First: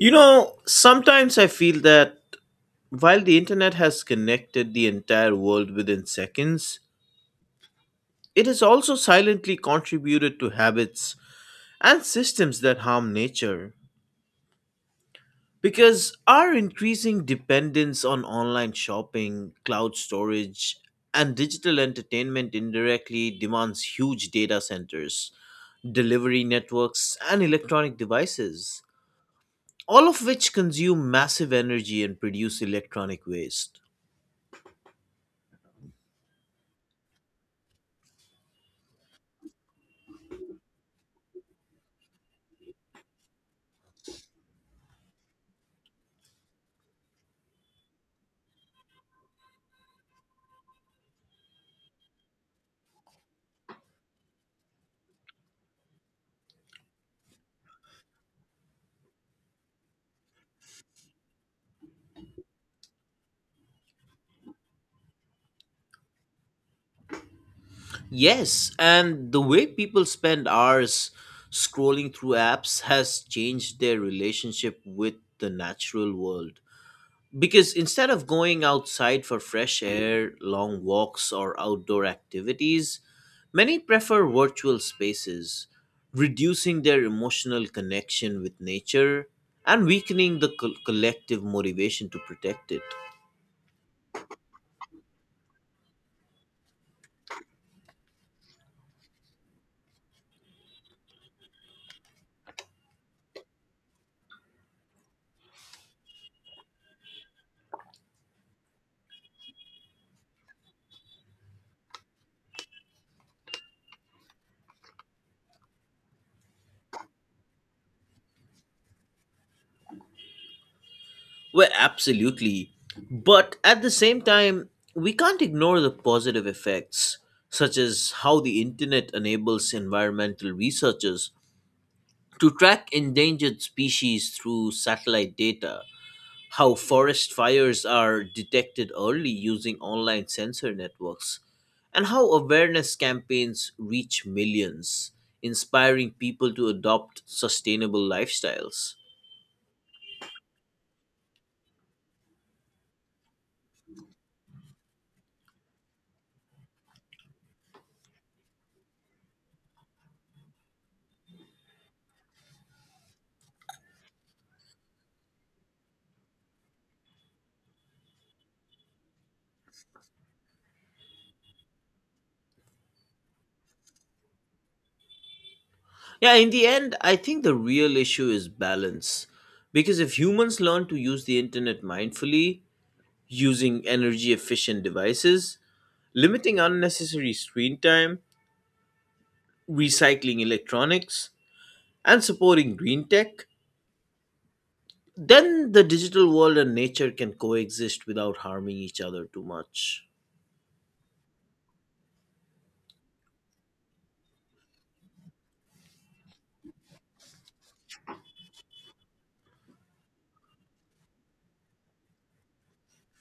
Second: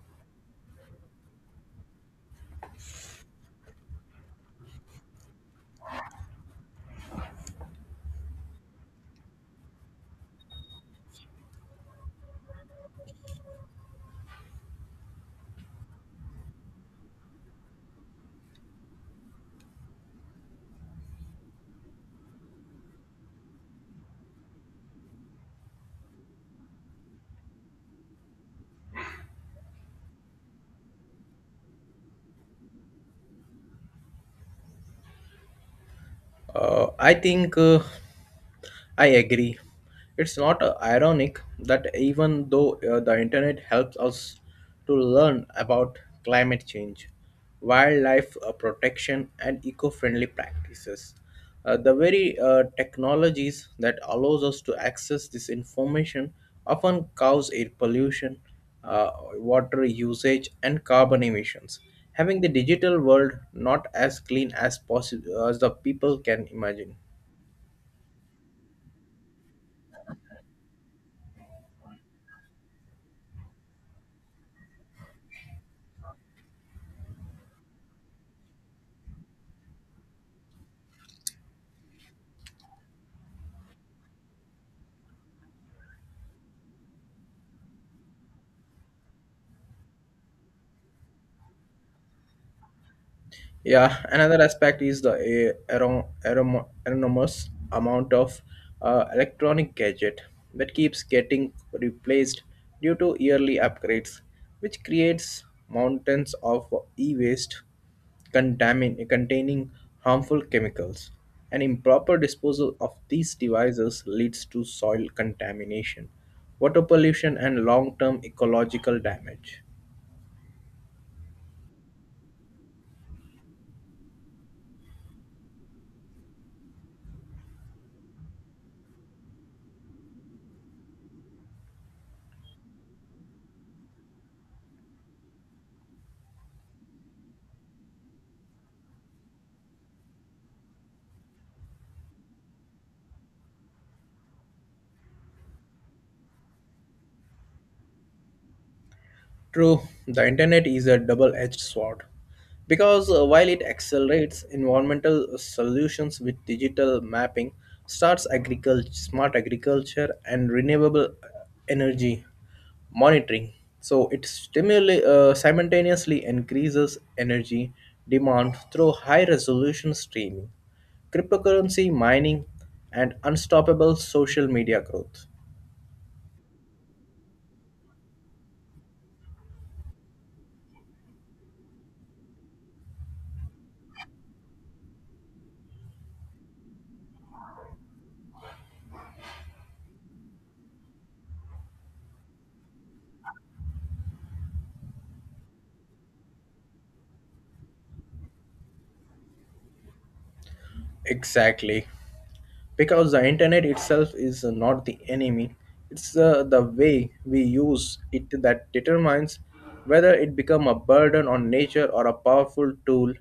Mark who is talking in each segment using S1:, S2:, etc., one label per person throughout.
S1: You know, sometimes I feel that while the internet has connected the entire world within seconds, it has also silently contributed to habits and systems that harm nature. Because our increasing dependence on online shopping, cloud storage, and digital entertainment indirectly demands huge data centers, delivery networks, and electronic devices, all of which consume massive energy and produce electronic waste.
S2: I think I agree. It's not ironic that even though the internet helps us to learn about climate change, wildlife protection, and eco-friendly practices, the very technologies that allows us to access this information often cause air pollution, uh, water usage, and carbon emissions, having the digital world not as clean as possible as the people can imagine.
S1: Yes, and the way people spend hours scrolling through apps has changed their relationship with the natural world. Because instead of going outside for fresh air, long walks, or outdoor activities, many prefer virtual spaces, reducing their emotional connection with nature and weakening the collective motivation to protect it.
S2: Yeah, another aspect is the anonymous amount of electronic gadget that keeps getting replaced due to yearly upgrades, which creates mountains of e-waste containing harmful chemicals. And improper disposal of these devices leads to soil contamination, water pollution, and long-term ecological damage.
S1: Well, absolutely. But at the same time, we can't ignore the positive effects, such as how the internet enables environmental researchers to track endangered species through satellite data, how forest fires are detected early using online sensor networks, and how awareness campaigns reach millions, inspiring people to adopt sustainable lifestyles.
S2: True, the internet is a double edged sword because while it accelerates environmental solutions with digital mapping, starts agriculture, smart agriculture and renewable energy monitoring. So it simultaneously increases energy demand through high resolution streaming, cryptocurrency mining, and unstoppable social media growth.
S1: Yeah, in the end, I think the real issue is balance. Because if humans learn to use the internet mindfully, using energy efficient devices, limiting unnecessary screen time, recycling electronics, and supporting green tech, then the digital world and nature can coexist without harming each other too much.
S2: Exactly, because the internet itself is not the enemy. It's the way we use it that determines whether it become a burden on nature or a powerful tool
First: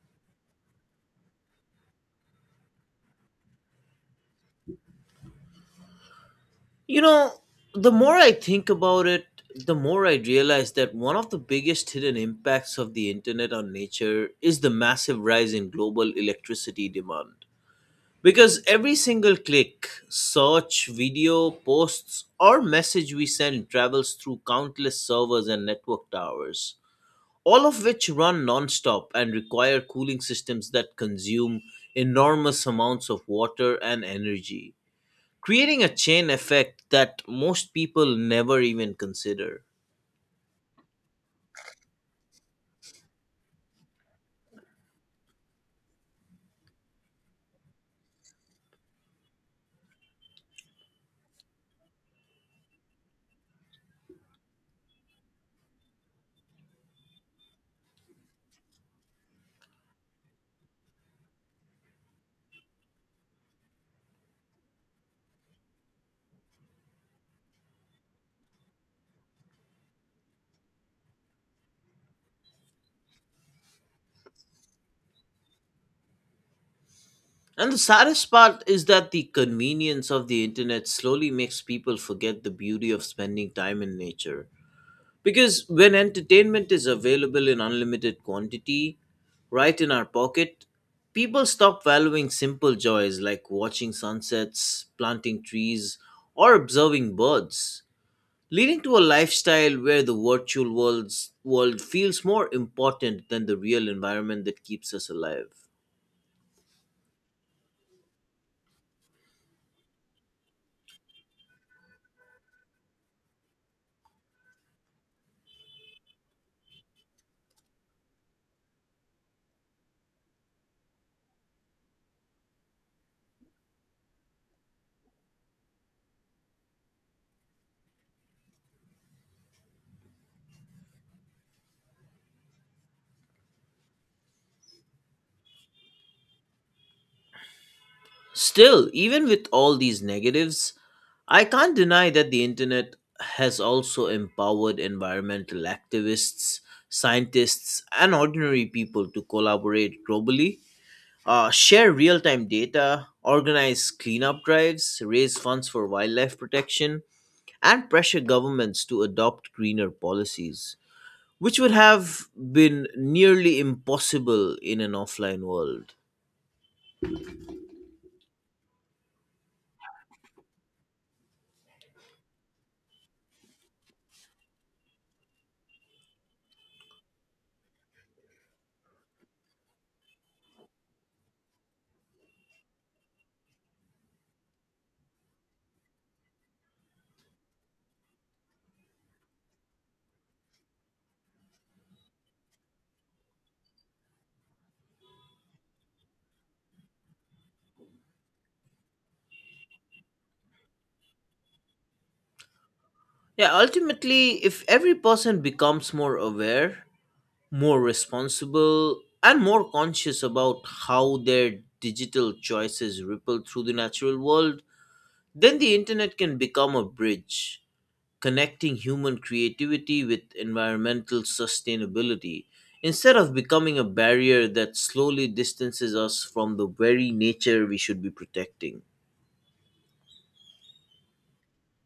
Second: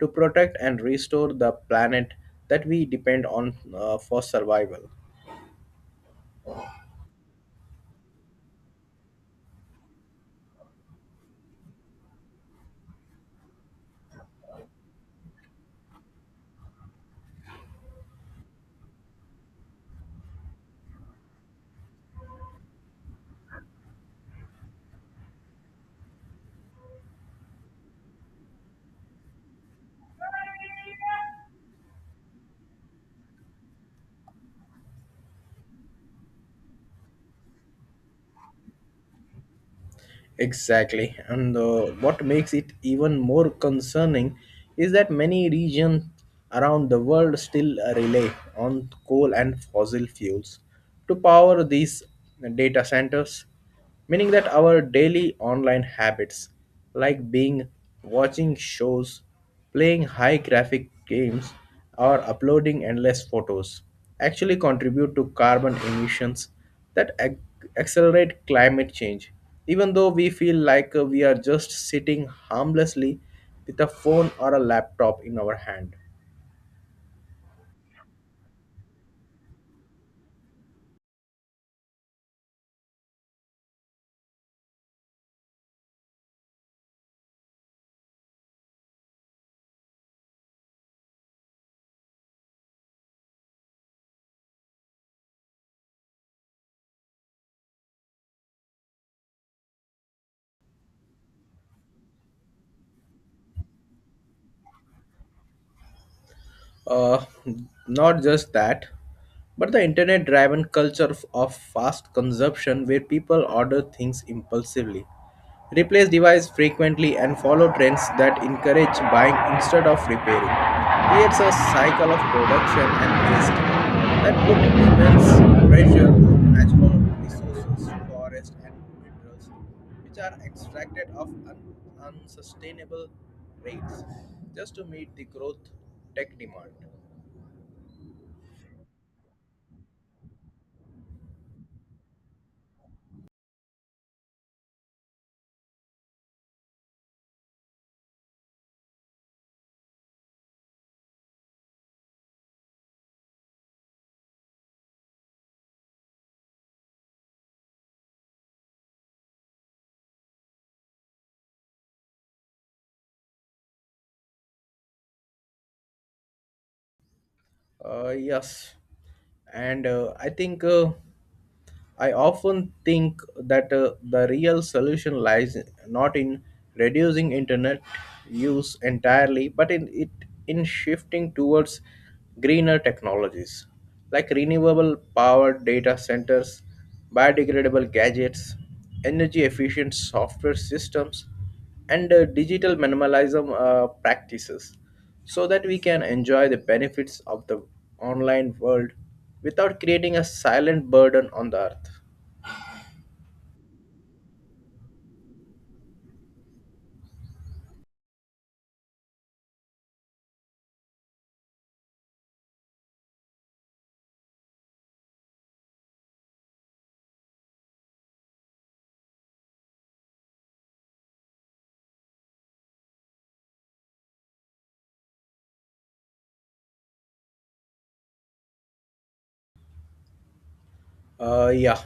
S2: to protect and restore the planet that we depend on for survival.
S1: You know, the more I think about it, the more I realize that one of the biggest hidden impacts of the internet on nature is the massive rise in global electricity demand. Because every single click, search, video, posts, or message we send travels through countless servers and network towers, all of which run nonstop and require cooling systems that consume enormous amounts of water and energy, creating a chain effect that most people never even consider.
S2: Exactly. And what makes it even more concerning is that many regions around the world still rely on coal and fossil fuels to power these data centers, meaning that our daily online habits, like being watching shows, playing high graphic games, or uploading endless photos actually contribute to carbon emissions that accelerate climate change. Even though we feel like we are just sitting harmlessly with a phone or a laptop in our hand.
S1: And the saddest part is that the convenience of the internet slowly makes people forget the beauty of spending time in nature. Because when entertainment is available in unlimited quantity, right in our pocket, people stop valuing simple joys like watching sunsets, planting trees, or observing birds, leading to a lifestyle where the virtual world's world feels more important than the real environment that keeps us alive.
S2: Uh, Not just that, but the internet driven culture of fast consumption where people order things impulsively, replace device frequently and follow trends that encourage buying instead of repairing. Creates a cycle of production and waste that put immense pressure on natural resources, forests and minerals, which are extracted of unsustainable rates just to meet the growth tech demand.
S1: Still, even with all these negatives, I can't deny that the internet has also empowered environmental activists, scientists, and ordinary people to collaborate globally, share real time data, organize cleanup drives, raise funds for wildlife protection, and pressure governments to adopt greener policies, which would have been nearly impossible in an offline world.
S2: Yes, and I think. I often think that the real solution lies not in reducing internet use entirely, but in shifting towards greener technologies like renewable power data centers, biodegradable gadgets, energy efficient software systems and digital minimalism practices so that we can enjoy the benefits of the online world without creating a silent burden on the earth.
S1: Yeah, ultimately, if every person becomes more aware, more responsible, and more conscious about how their digital choices ripple through the natural world, then the internet can become a bridge connecting human creativity with environmental sustainability instead of becoming a barrier that slowly distances us from the very nature we should be protecting.
S2: Yeah,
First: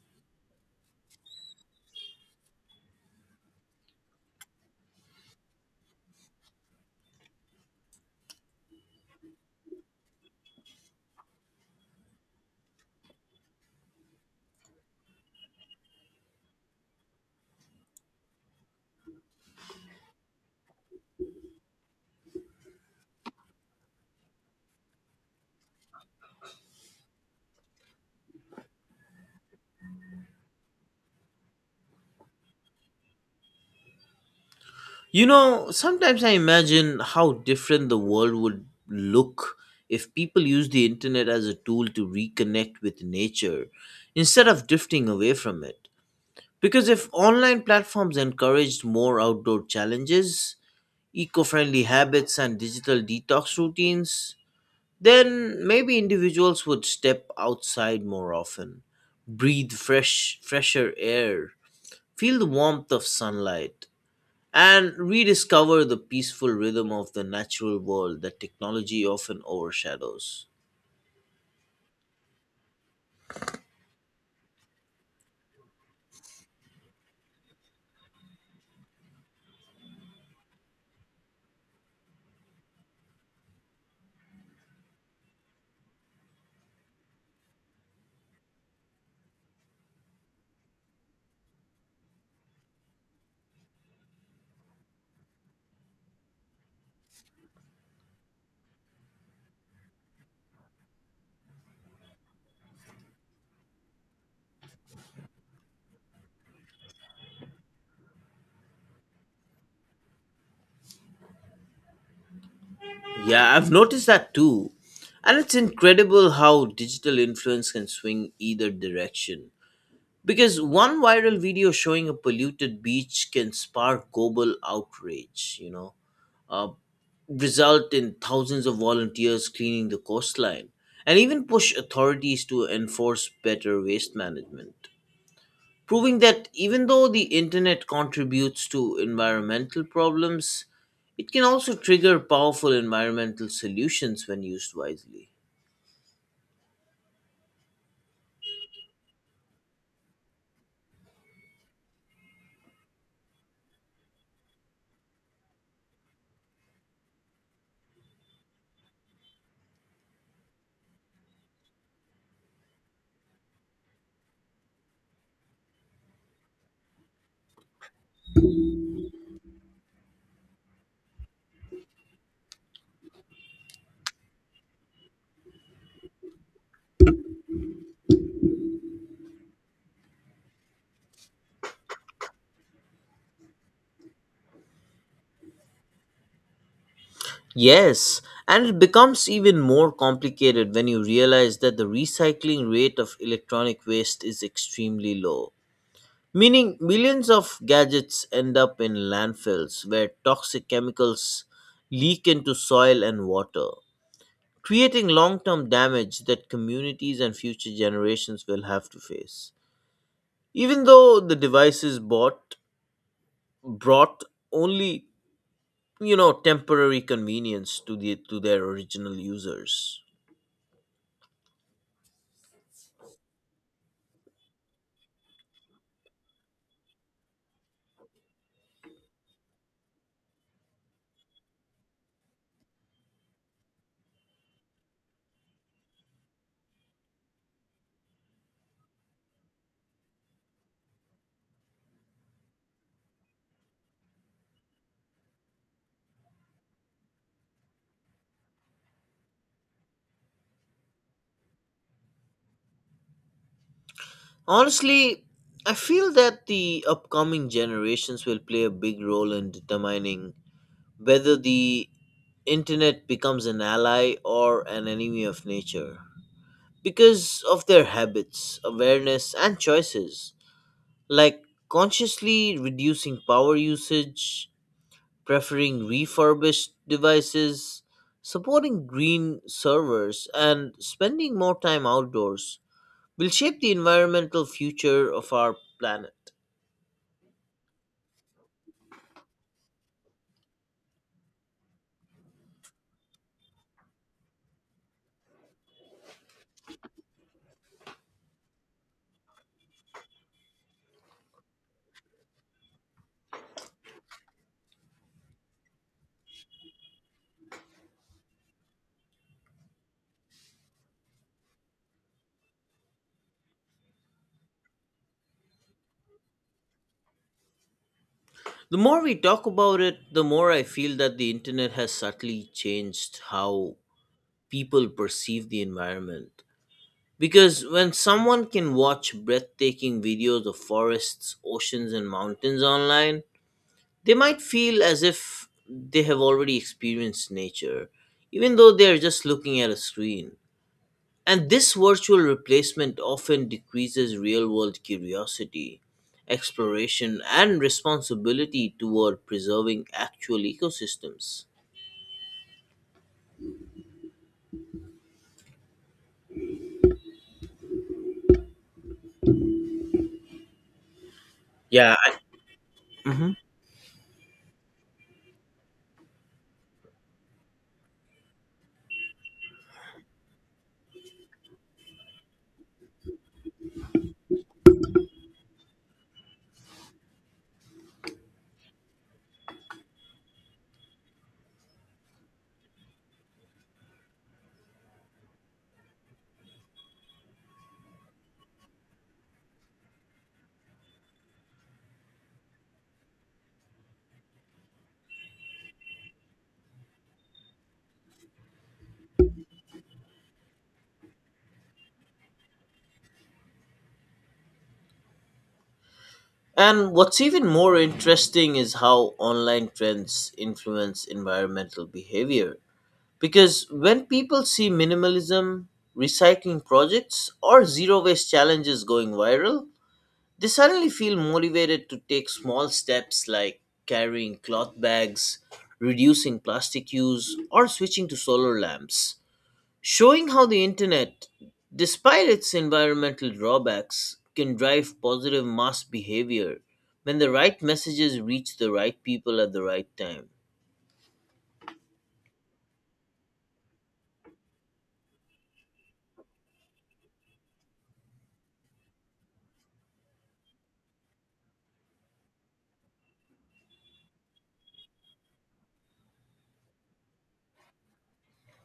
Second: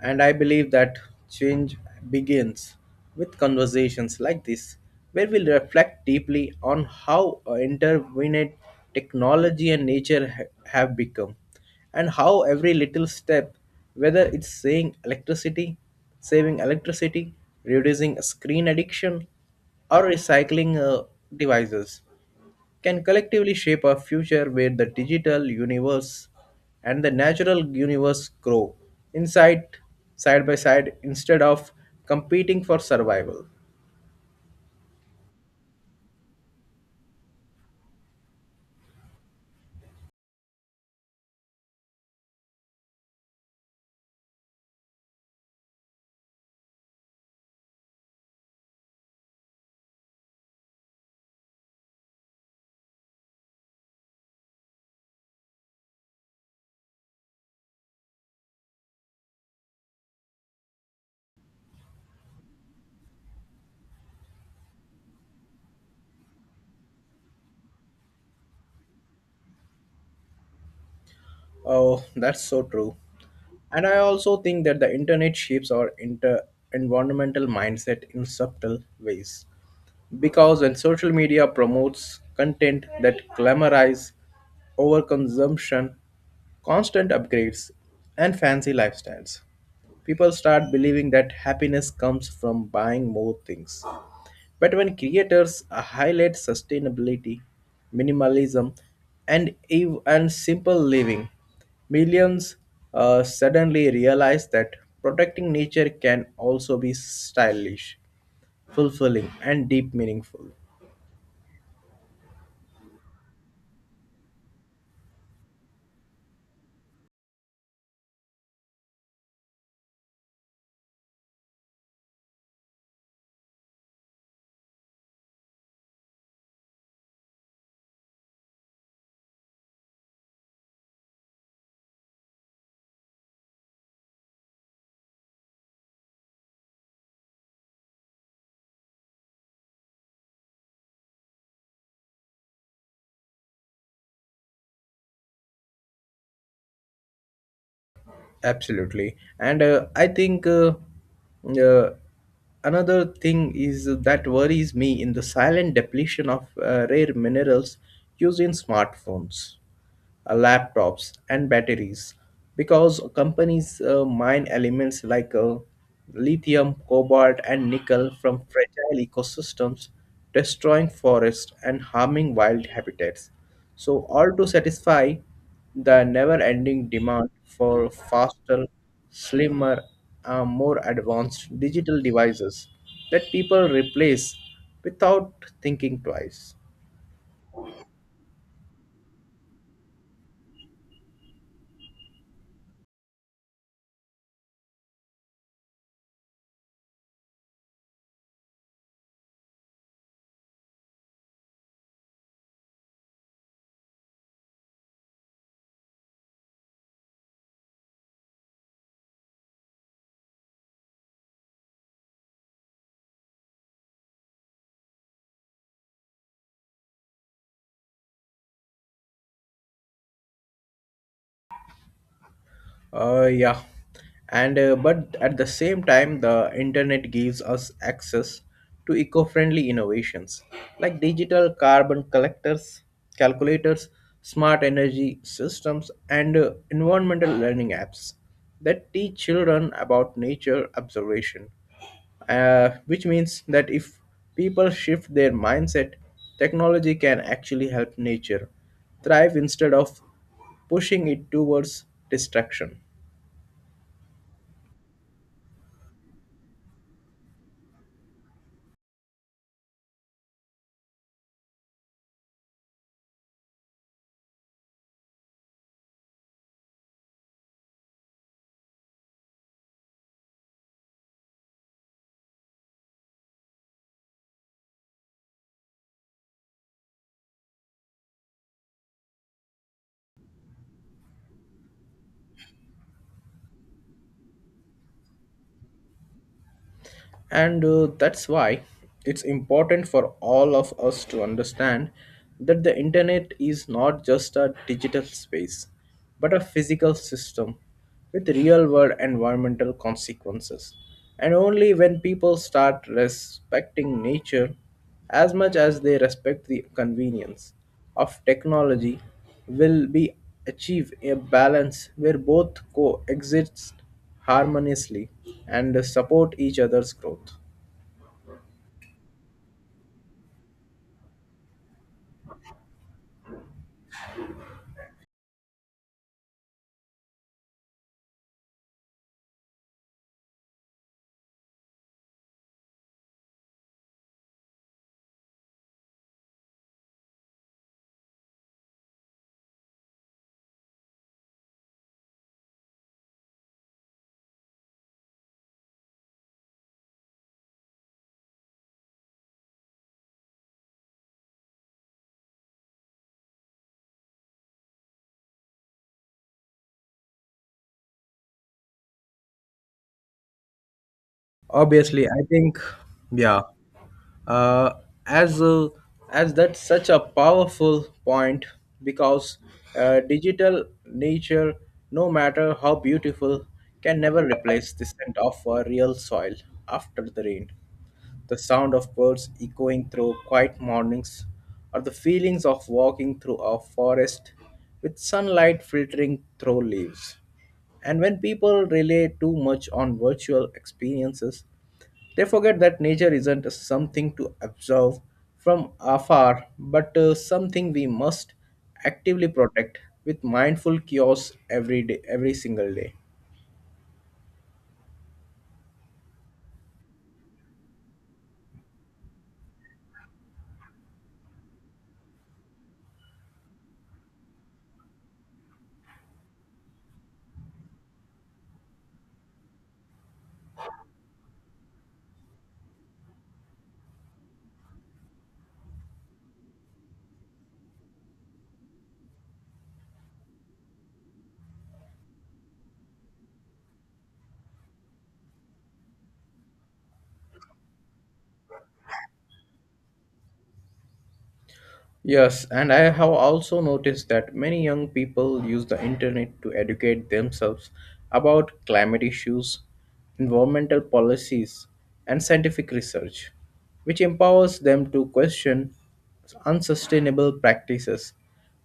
S2: and I believe that change begins with conversations like this, where we reflect deeply on how intervened technology and nature have become, and how every little step, whether it's saying electricity, saving electricity, reducing screen addiction, or recycling devices, can collectively shape a future where the digital universe and the natural universe grow inside side by side instead of competing for survival.
S1: You know, sometimes I imagine how different the world would look if people used the internet as a tool to reconnect with nature instead of drifting away from it. Because if online platforms encouraged more outdoor challenges, eco friendly habits, and digital detox routines, then maybe individuals would step outside more often, breathe fresher air, feel the warmth of sunlight and rediscover the peaceful rhythm of the natural world that technology often overshadows.
S2: Oh, that's so true. And I also think that the internet shapes our inter environmental mindset in subtle ways, because when social media promotes content that glamorizes overconsumption, constant upgrades, and fancy lifestyles, people start believing that happiness comes from buying more things. But when creators highlight sustainability, minimalism, and simple living, millions suddenly realize that protecting nature can also be stylish, fulfilling, and deep meaningful.
S1: Yeah, I've noticed that too. And it's incredible how digital influence can swing either direction. Because one viral video showing a polluted beach can spark global outrage, you know, uh, result in thousands of volunteers cleaning the coastline, and even push authorities to enforce better waste management, proving that even though the internet contributes to environmental problems, it can also trigger powerful environmental solutions when used wisely.
S2: Absolutely. And I think uh, another thing is that worries me in the silent depletion of rare minerals used in smartphones laptops, and batteries because companies mine elements like lithium, cobalt, and nickel from fragile ecosystems, destroying forests and harming wild habitats. So, all to satisfy the never ending demand for faster, slimmer, more advanced digital devices that people replace without thinking twice.
S1: Yes, and it becomes even more complicated when you realize that the recycling rate of electronic waste is extremely low, meaning millions of gadgets end up in landfills where toxic chemicals leak into soil and water, creating long term damage that communities and future generations will have to face. Even though the devices bought brought only, you know, temporary convenience to their original users.
S2: Yeah, and but at the same time, the internet gives us access to eco-friendly innovations like digital carbon collectors, calculators, smart energy systems, and environmental learning apps that teach children about nature observation. Which means that if people shift their mindset, technology can actually help nature thrive instead of pushing it towards destruction.
S1: Honestly, I feel that the upcoming generations will play a big role in determining whether the internet becomes an ally or an enemy of nature because of their habits, awareness and choices, like consciously reducing power usage, preferring refurbished devices, supporting green servers, and spending more time outdoors will shape the environmental future of our planet.
S2: And that's why it's important for all of us to understand that the internet is not just a digital space, but a physical system with real world environmental consequences. And only when people start respecting nature as much as they respect the convenience of technology will be achieve a balance where both coexist harmoniously and support each other's growth.
S1: The more we talk about it, the more I feel that the internet has subtly changed how people perceive the environment. Because when someone can watch breathtaking videos of forests, oceans, and mountains online, they might feel as if they have already experienced nature, even though they are just looking at a screen. And this virtual replacement often decreases real world curiosity, exploration, and responsibility toward preserving actual ecosystems. Yeah.
S2: Obviously I think,
S1: Mhm.
S2: yeah, uh, as a, as that's such a powerful point because digital nature, no matter how beautiful, can never replace the scent of a real soil after the rain, the sound of birds echoing through quiet mornings, or the feelings of walking through a forest with sunlight filtering through leaves. And when people rely too much on virtual experiences, they forget that nature isn't something to observe from afar, but something we must actively protect with mindful chaos every day, every single day.
S1: And what's even more interesting is how online trends influence environmental behavior. Because when people see minimalism, recycling projects, or zero waste challenges going viral, they suddenly feel motivated to take small steps like carrying cloth bags, reducing plastic use, or switching to solar lamps, showing how the internet, despite its environmental drawbacks, can drive positive mass behavior when the right messages reach the right people at the right time.
S2: Yes, and I have also noticed that many young people use the internet to educate themselves about climate issues, environmental policies, and scientific research, which empowers them to question unsustainable practices,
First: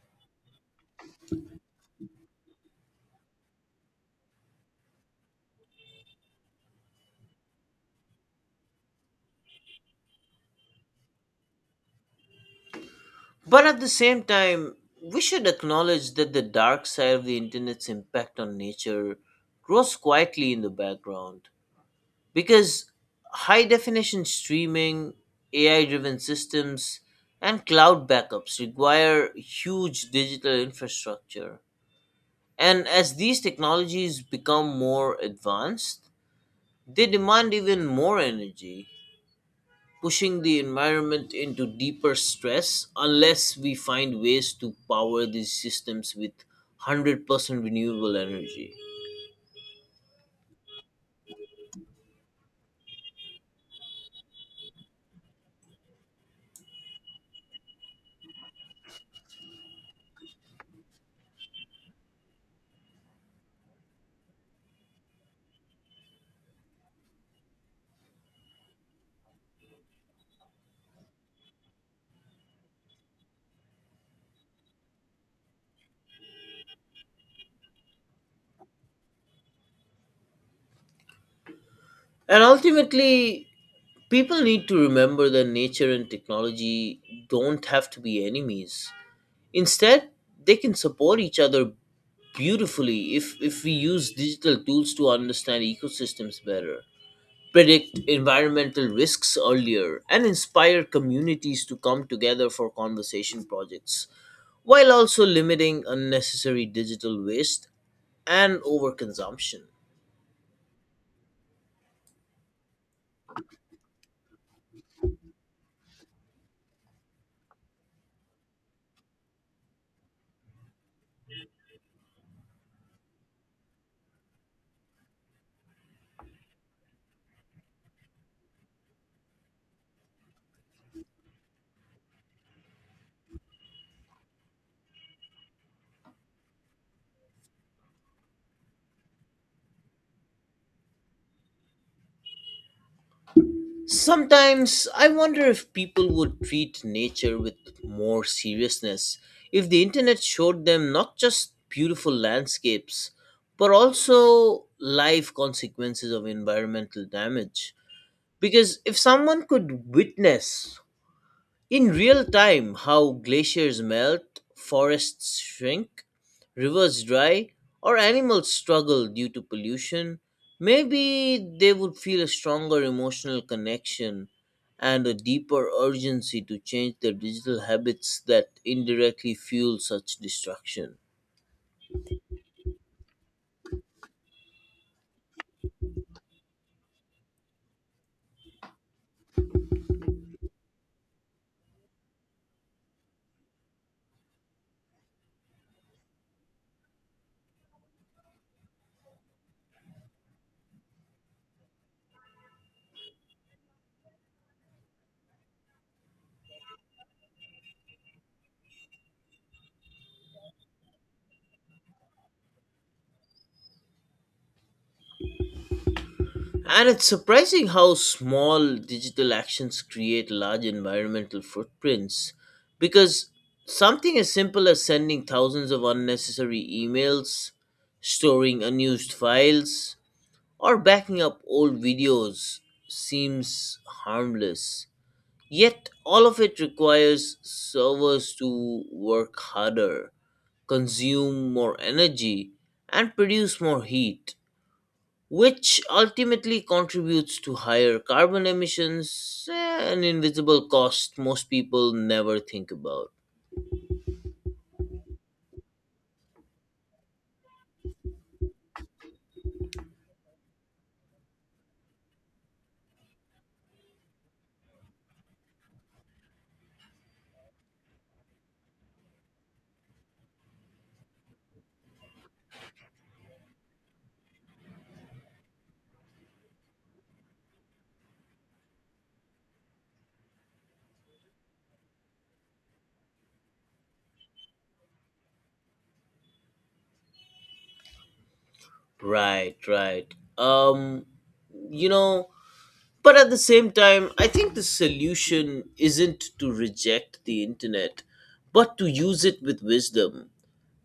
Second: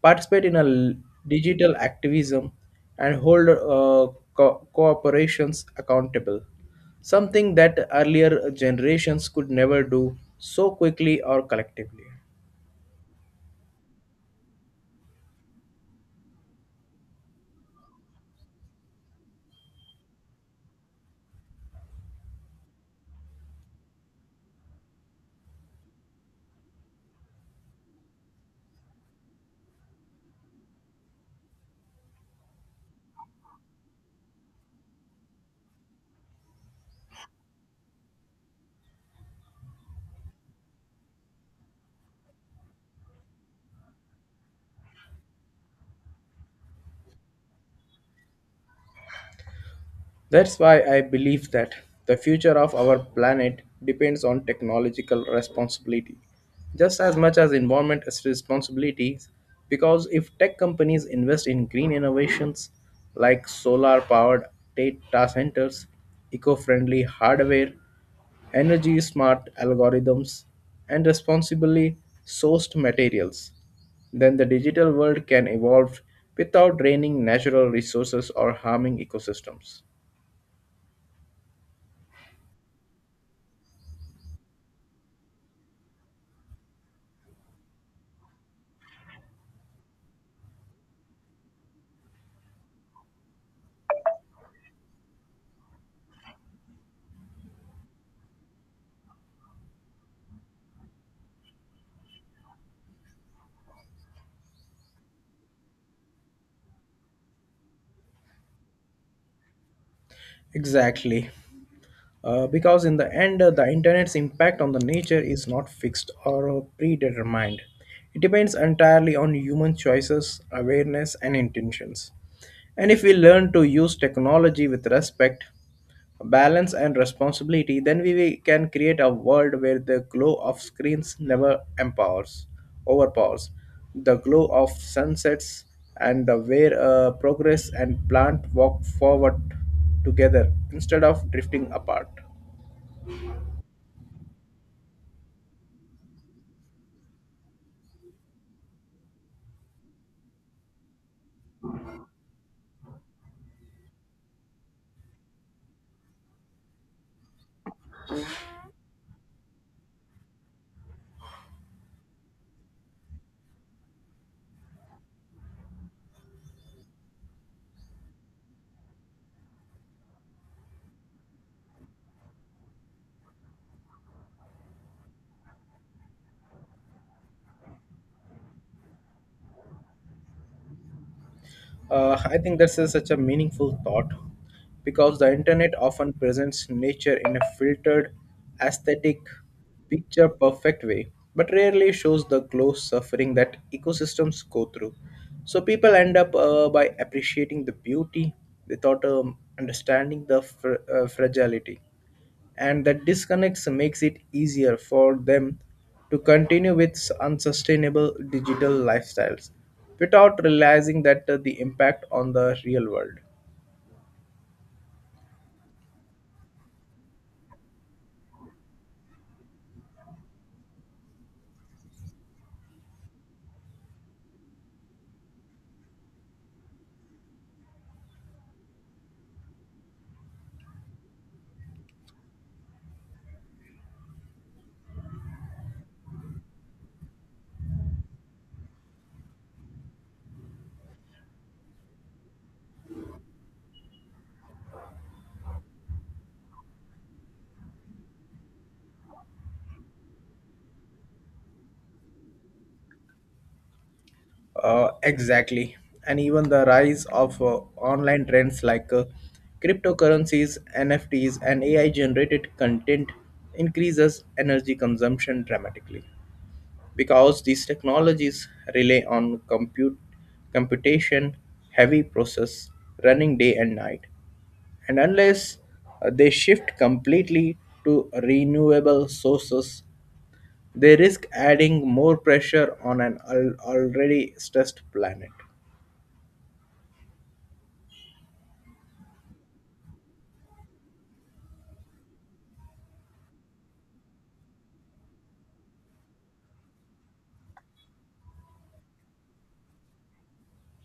S2: participate in digital activism, and hold corporations accountable, something that earlier generations could never do so quickly or collectively.
S1: But at the same time, we should acknowledge that the dark side of the internet's impact on nature grows quietly in the background, because high definition streaming, AI driven systems, and cloud backups require huge digital infrastructure. And as these technologies become more advanced, they demand even more energy, pushing the environment into deeper stress unless we find ways to power these systems with 100% renewable energy.
S2: That's why I believe that the future of our planet depends on technological responsibility, just as much as environment as responsibilities. Because if tech companies invest in green innovations like solar powered data centers, eco friendly hardware, energy smart algorithms, and responsibly sourced materials, then the digital world can evolve without draining natural resources or harming ecosystems.
S1: And ultimately, people need to remember that nature and technology don't have to be enemies. Instead, they can support each other beautifully if we use digital tools to understand ecosystems better, predict environmental risks earlier, and inspire communities to come together for conservation projects, while also limiting unnecessary digital waste and overconsumption.
S2: Exactly. Because in the end, the internet's impact on the nature is not fixed or predetermined. It depends entirely on human choices, awareness, and intentions. And if we learn to use technology with respect, balance and responsibility, then we can create a world where the glow of screens never empowers, overpowers the glow of sunsets and the where progress and plant walk forward together instead of drifting apart.
S1: Sometimes I wonder if people would treat nature with more seriousness if the internet showed them not just beautiful landscapes, but also life consequences of environmental damage. Because if someone could witness in real time how glaciers melt, forests shrink, rivers dry, or animals struggle due to pollution, maybe they would feel a stronger emotional connection and a deeper urgency to change their digital habits that indirectly fuel such destruction.
S2: I think that's such a meaningful thought because the internet often presents nature in a filtered, aesthetic, picture perfect way, but rarely shows the close suffering that ecosystems go through. So people end up by appreciating the beauty without understanding the fragility and that disconnects makes it easier for them to continue with unsustainable digital lifestyles without realizing that the impact on the real world.
S1: And it's surprising how small digital actions create large environmental footprints, because something as simple as sending thousands of unnecessary emails, storing unused files, or backing up old videos seems harmless. Yet, all of it requires servers to work harder, consume more energy, and produce more heat, which ultimately contributes to higher carbon emissions, an invisible cost most people never think about.
S2: Exactly, and even the rise of online trends like cryptocurrencies, NFTs and AI generated content increases energy consumption dramatically because these technologies rely on compute computation heavy process running day and night, and unless they shift completely to renewable sources they risk adding more pressure on an already stressed planet.
S1: Right, right. Um, you know, but at the same time, I think the solution isn't to reject the internet, but to use it with wisdom.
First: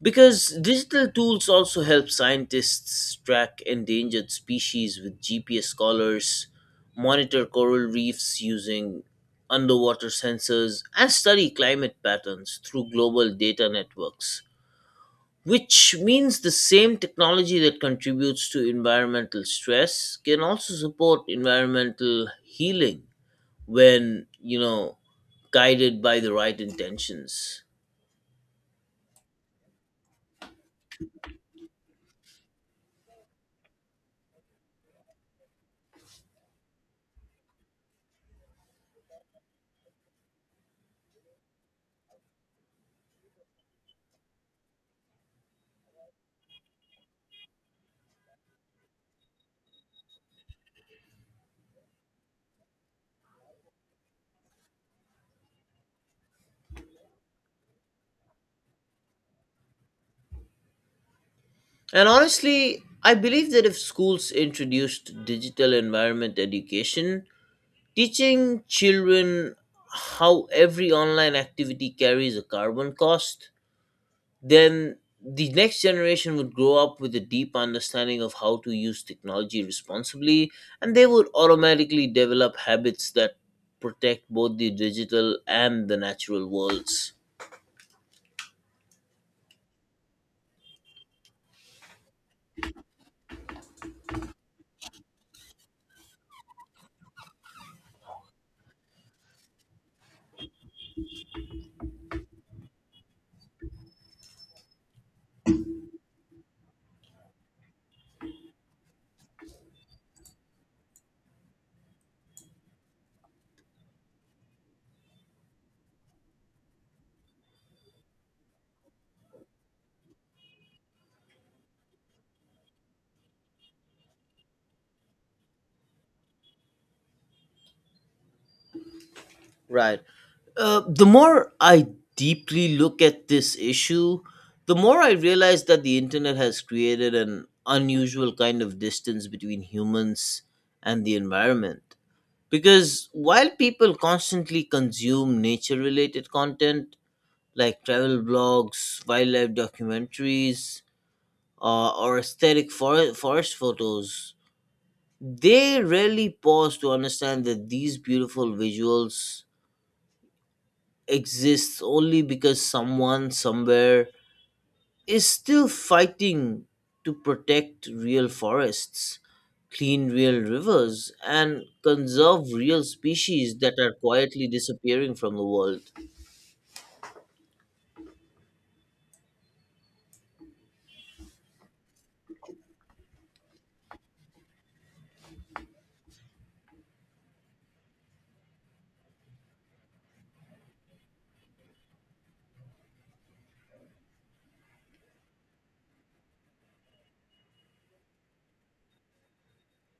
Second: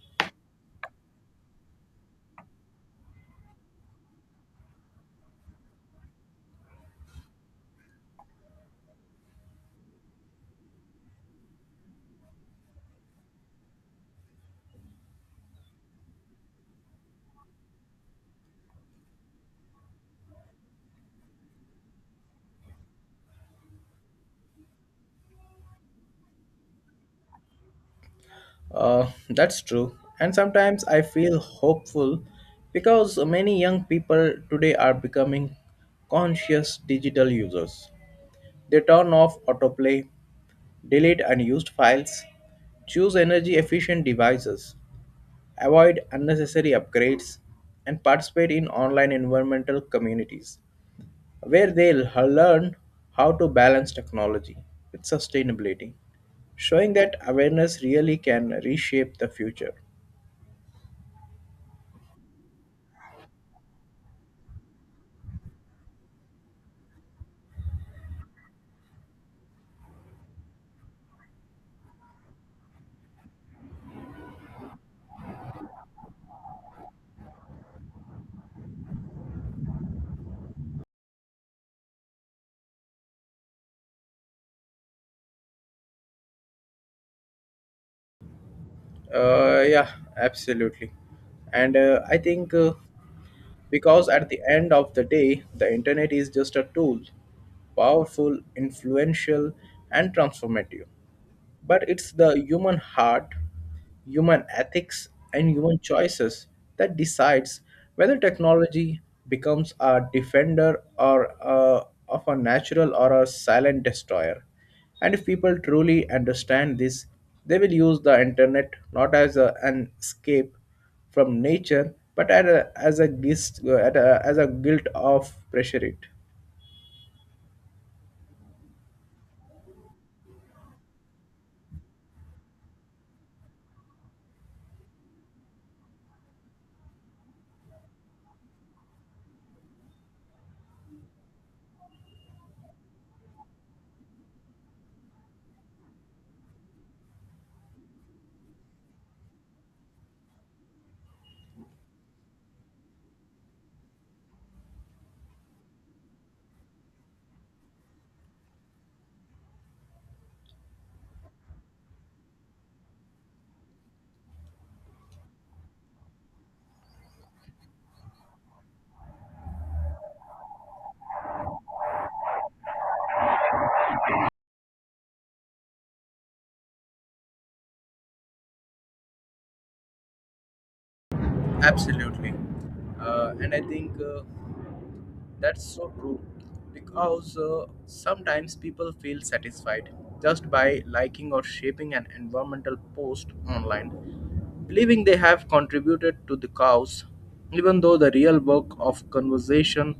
S1: Because digital tools also help scientists track endangered species with GPS collars, monitor coral reefs using underwater sensors, and study climate patterns through global data networks, which means the same technology that contributes to environmental stress can also support environmental healing when, you know, guided by the right intentions.
S2: That's true. And sometimes I feel hopeful because many young people today are becoming conscious digital users. They turn off autoplay, delete unused files, choose energy efficient devices, avoid unnecessary upgrades, and participate in online environmental communities where learn how to balance technology with sustainability, showing that awareness really can reshape the future.
S1: And honestly, I believe that if schools introduced digital environment education, teaching children how every online activity carries a carbon cost, then the next generation would grow up with a deep understanding of how to use technology responsibly, and they would automatically develop habits that protect both the digital and the natural worlds.
S2: Yeah, absolutely. And I think because at the end of the day, the internet is just a tool, powerful, influential, and transformative. But it's the human heart, human ethics, and human choices that decides whether technology becomes a defender of a natural or a silent destroyer. And if people truly understand this, they will use the internet not as an escape from nature, but as a guilt, as a guilt of pressure it.
S1: Right. The more I deeply look at this issue, the more I realize that the internet has created an unusual kind of distance between humans and the environment. Because while people constantly consume nature related content like travel blogs, wildlife documentaries, or aesthetic forest photos, they rarely pause to understand that these beautiful visuals exists only because someone somewhere is still fighting to protect real forests, clean real rivers, and conserve real species that are quietly disappearing from the world.
S2: Absolutely, and I think. That's so true. Because sometimes people feel satisfied just by liking or shaping an environmental post online, believing they have contributed to the cause, even though the real work of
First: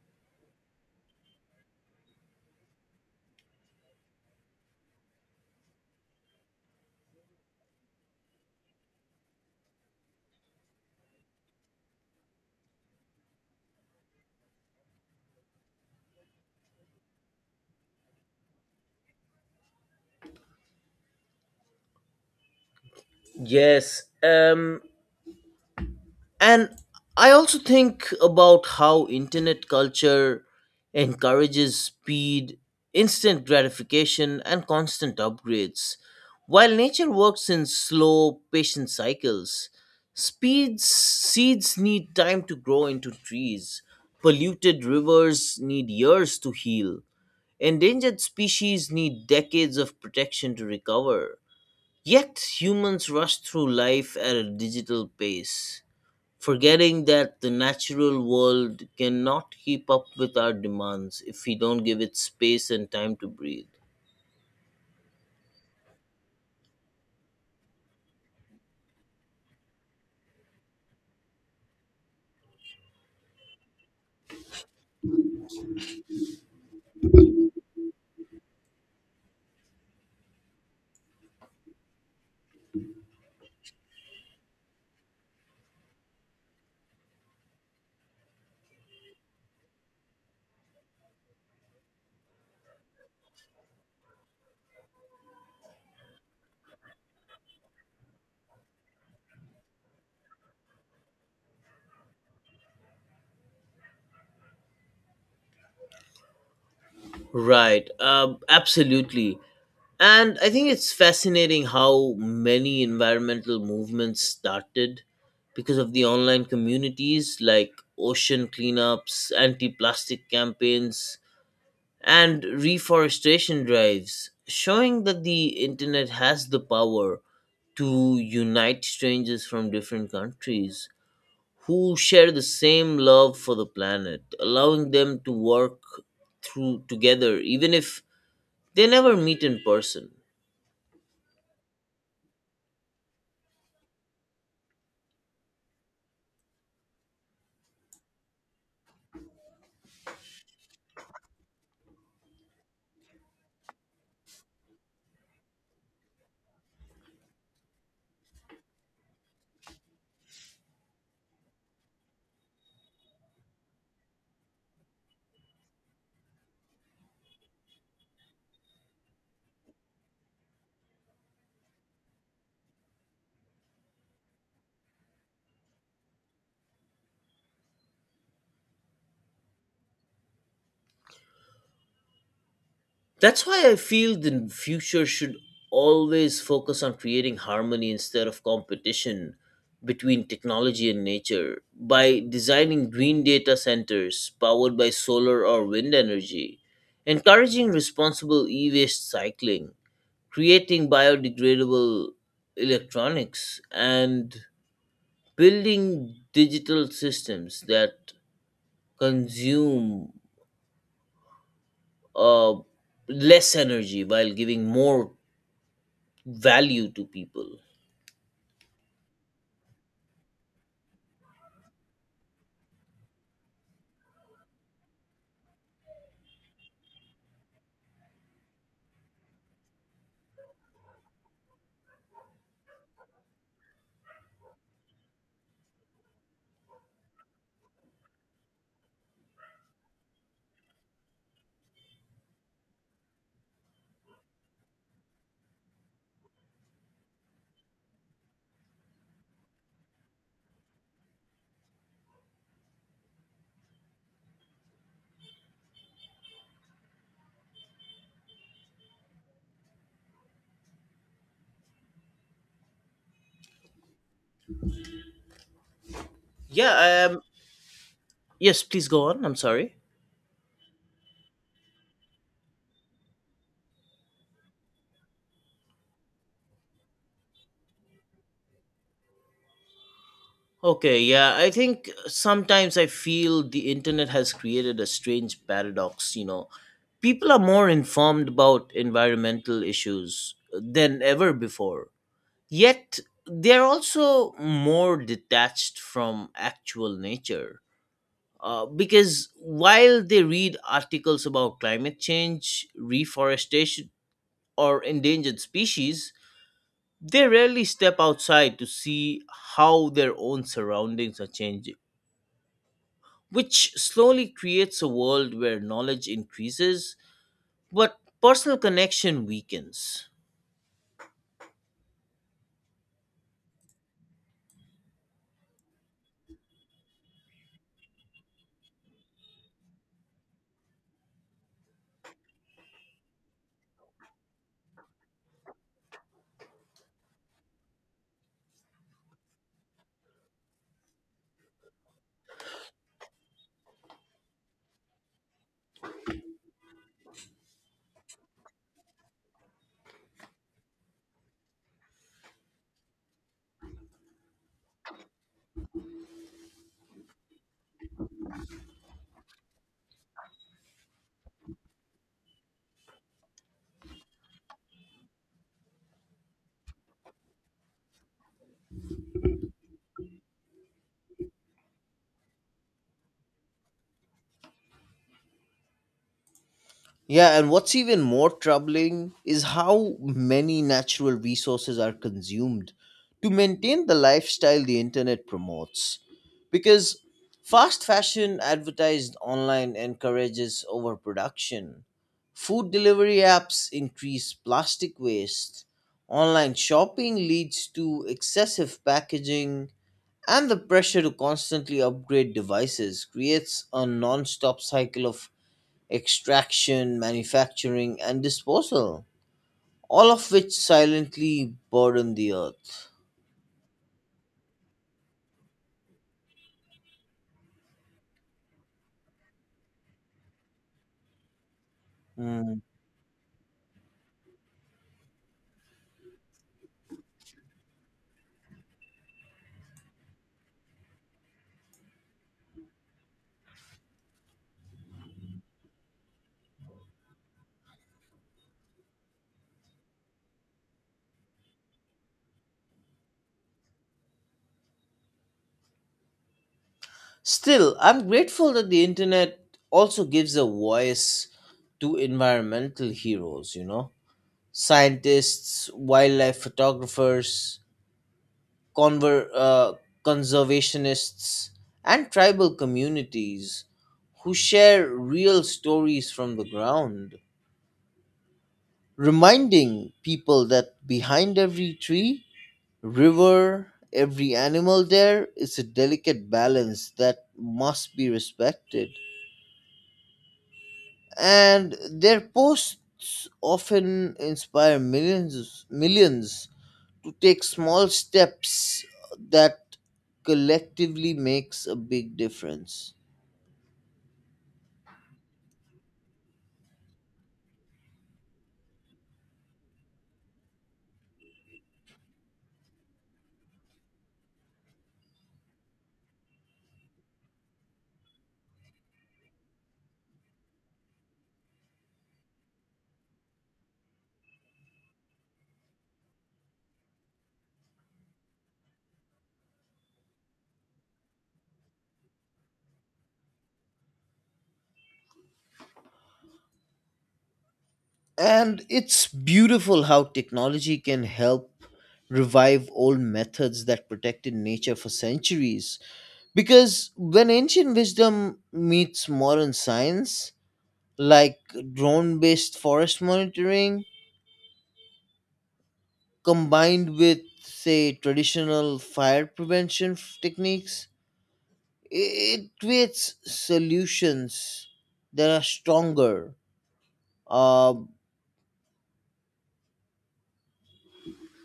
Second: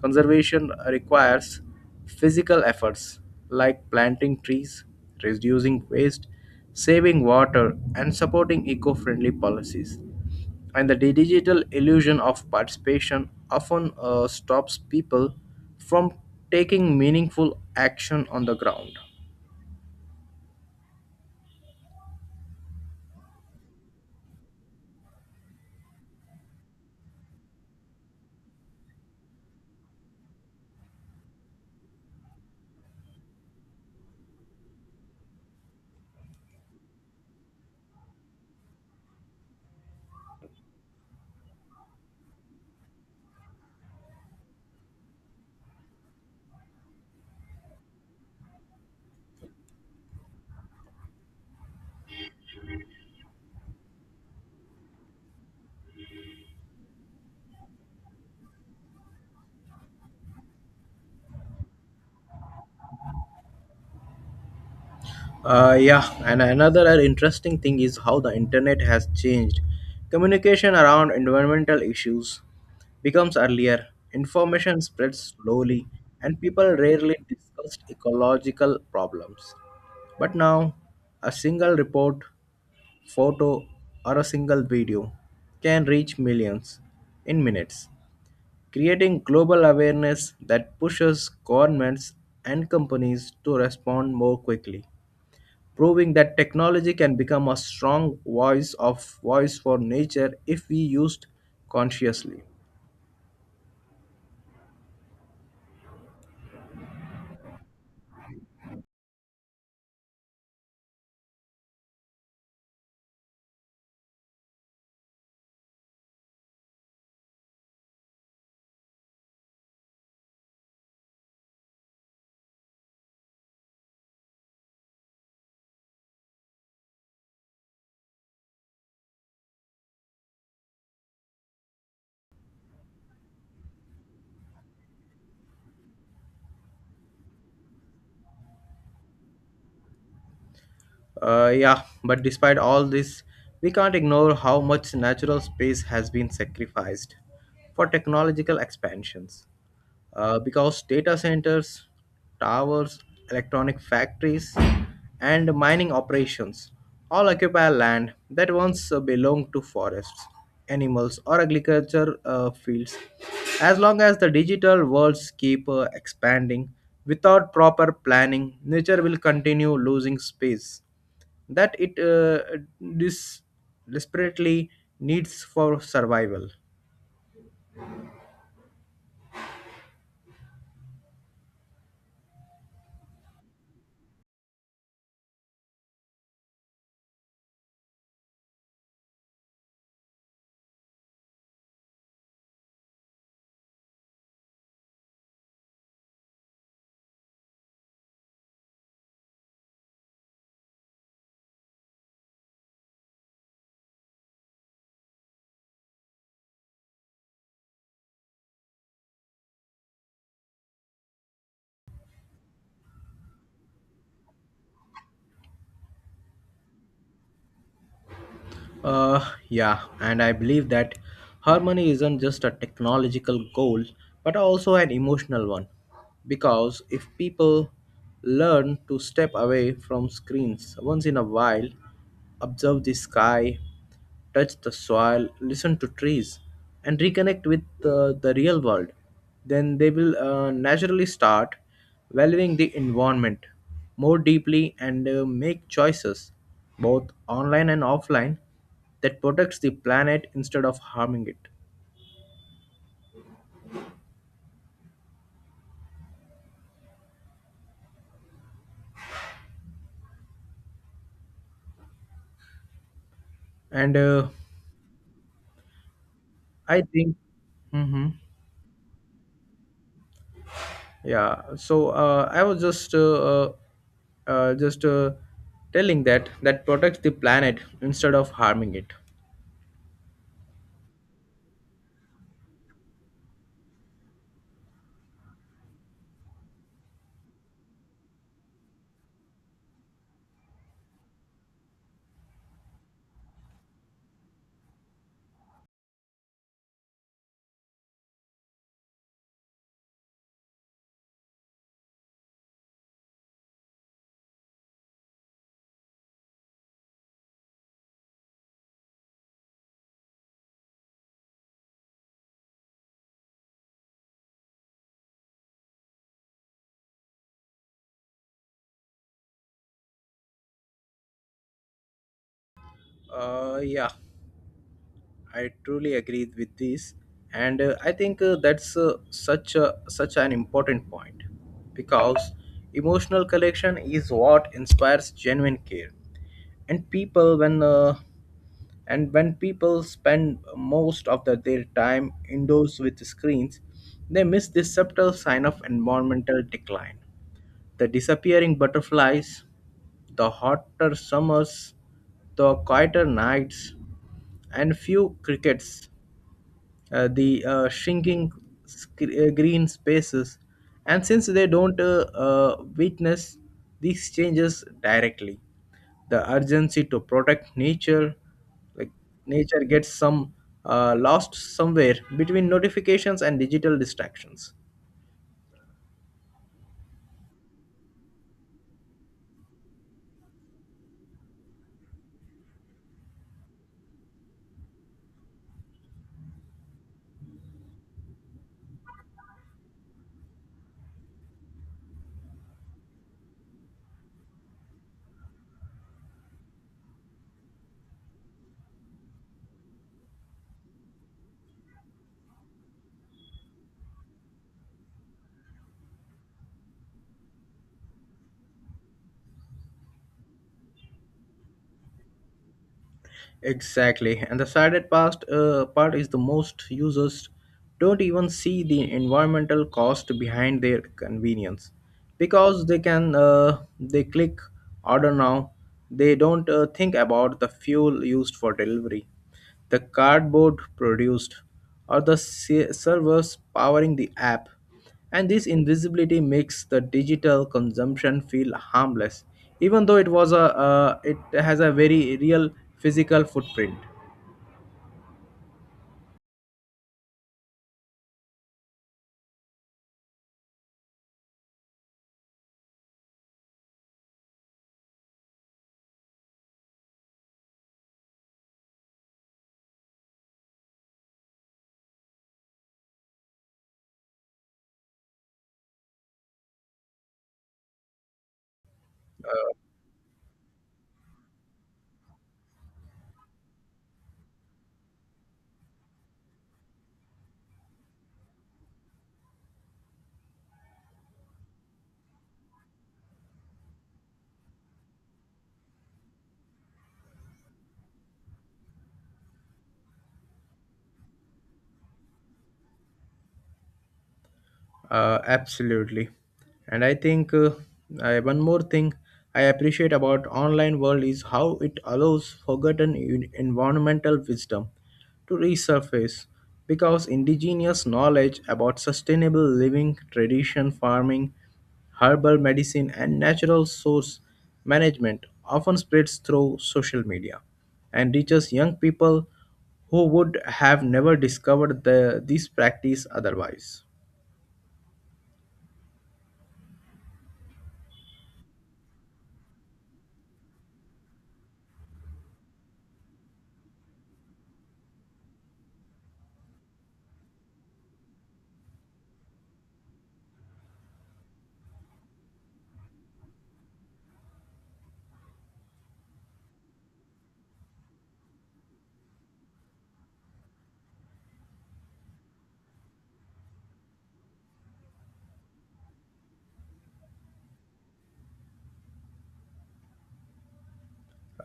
S2: conservation requires physical efforts like planting trees, reducing waste, saving water, and supporting eco friendly policies and the digital illusion of participation often stops people from taking meaningful action on the ground.
S1: Yes, and I also think about how internet culture encourages speed, instant gratification and constant upgrades while nature works in slow patient cycles. Speeds Seeds need time to grow into trees, polluted rivers need years to heal, endangered species need decades of protection to recover, yet humans rush through life at a digital pace, forgetting that the natural world cannot keep up with our demands if we don't give it space and time to breathe.
S2: Yeah, and another interesting thing is how the internet has changed. Communication around environmental issues becomes earlier, information spreads slowly, and people rarely discussed ecological problems. But now, a single report photo, or a single video can reach millions in minutes, creating global awareness that pushes governments and companies to respond more quickly, proving that technology can become a strong voice for nature if we used consciously.
S1: Right, Absolutely. And I think it's fascinating how many environmental movements started because of the online communities like ocean cleanups, anti plastic campaigns, and reforestation drives, showing that the internet has the power to unite strangers from different countries who share the same love for the planet, allowing them to work through together even if they never meet in person.
S2: Yeah, but despite all this, we can't ignore how much natural space has been sacrificed for technological expansions. Because data centers, towers, electronic factories, and mining operations all occupy land that once belonged to forests, animals, or agriculture fields. As long as the digital worlds keep expanding without proper planning, nature will continue losing space that it dis- desperately needs for survival.
S1: That's why I feel the future should always focus on creating harmony instead of competition between technology and nature by designing green data centers powered by solar or wind energy, encouraging responsible e waste cycling, creating biodegradable electronics, and building digital systems that consume uh, less energy while giving more value to people.
S2: Uh, yeah, and I believe that harmony isn't just a technological goal, but also an emotional one. Because if people learn to step away from screens once in a while, observe the sky, touch the soil, listen to trees, and reconnect with the real world, then they will naturally start valuing the environment more deeply and make choices, both online and offline, that protects the planet instead of harming it. And
S1: Yeah,
S2: I
S1: I
S2: think,
S1: am.
S2: hmm,
S1: Yes, please go on. I'm sorry.
S2: yeah. So I was just telling that that protects the planet instead of harming it.
S1: Okay, yeah, I think sometimes I feel the internet has created a strange paradox. You know, people are more informed about environmental issues than ever before, yet they're also more detached from actual nature. Because while they read articles about climate change, reforestation, or endangered species, they rarely step outside to see how their own surroundings are changing, which slowly creates a world where knowledge increases but personal connection weakens.
S2: Yeah. I truly agree with this, and I think that's such a such an important point because emotional connection is what inspires genuine care, and people when uh, and when people spend most of their time indoors with screens, they miss this subtle sign of environmental decline. The disappearing butterflies, the hotter summers, the quieter nights, and few crickets, the shrinking green spaces, and since they don't witness these changes directly, the urgency to protect nature, like nature gets some lost somewhere between notifications and digital distractions.
S1: Yeah, and what's even more troubling is how many natural resources are consumed to maintain the lifestyle the internet promotes. Because fast fashion advertised online encourages overproduction, food delivery apps increase plastic waste, online shopping leads to excessive packaging, and the pressure to constantly upgrade devices creates a non stop cycle of extraction, manufacturing, and disposal, all of which silently burden the earth.
S2: Exactly. And the part is the most users don't even see the environmental cost behind their convenience
S1: Mm.
S2: because they click order now. They don't think about the fuel used for delivery, the cardboard produced, or the servers powering the app, and this invisibility makes the digital consumption feel harmless, even though it has a very real physical footprint.
S1: Still, I'm grateful that the internet also gives a voice to environmental heroes, you know, scientists, wildlife photographers, conver- uh, conservationists, and tribal communities who share real stories from the ground, reminding people that behind every tree, river, every animal there is a delicate balance that must be respected. And their posts often inspire millions to take small steps that collectively makes a big difference.
S2: Absolutely. And I think one more thing I appreciate about online world is how it allows forgotten environmental wisdom to resurface because indigenous knowledge about sustainable living, tradition, farming, herbal medicine and natural source management often spreads through social media and reaches young people who would have never discovered this practice otherwise.
S1: And it's beautiful how technology can help revive old methods that protected nature for centuries. Because when ancient wisdom meets modern science, like drone based forest monitoring combined with, say, traditional fire prevention techniques, it creates solutions that are stronger, uh,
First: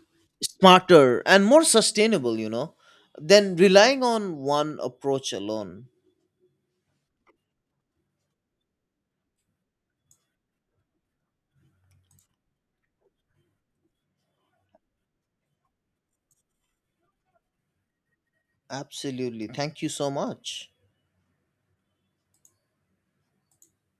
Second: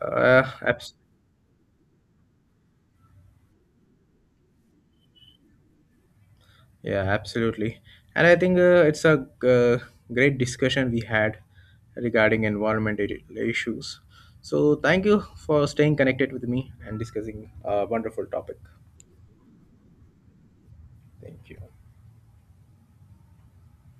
S2: Uh, abs-
S1: smarter, and more sustainable, you know, than relying on one approach alone.
S2: yeah, absolutely. And I think it's a great discussion we had regarding environment issues. So thank you for staying connected with me and discussing a wonderful topic.
S1: Absolutely. Thank you so much.
S2: Thank you.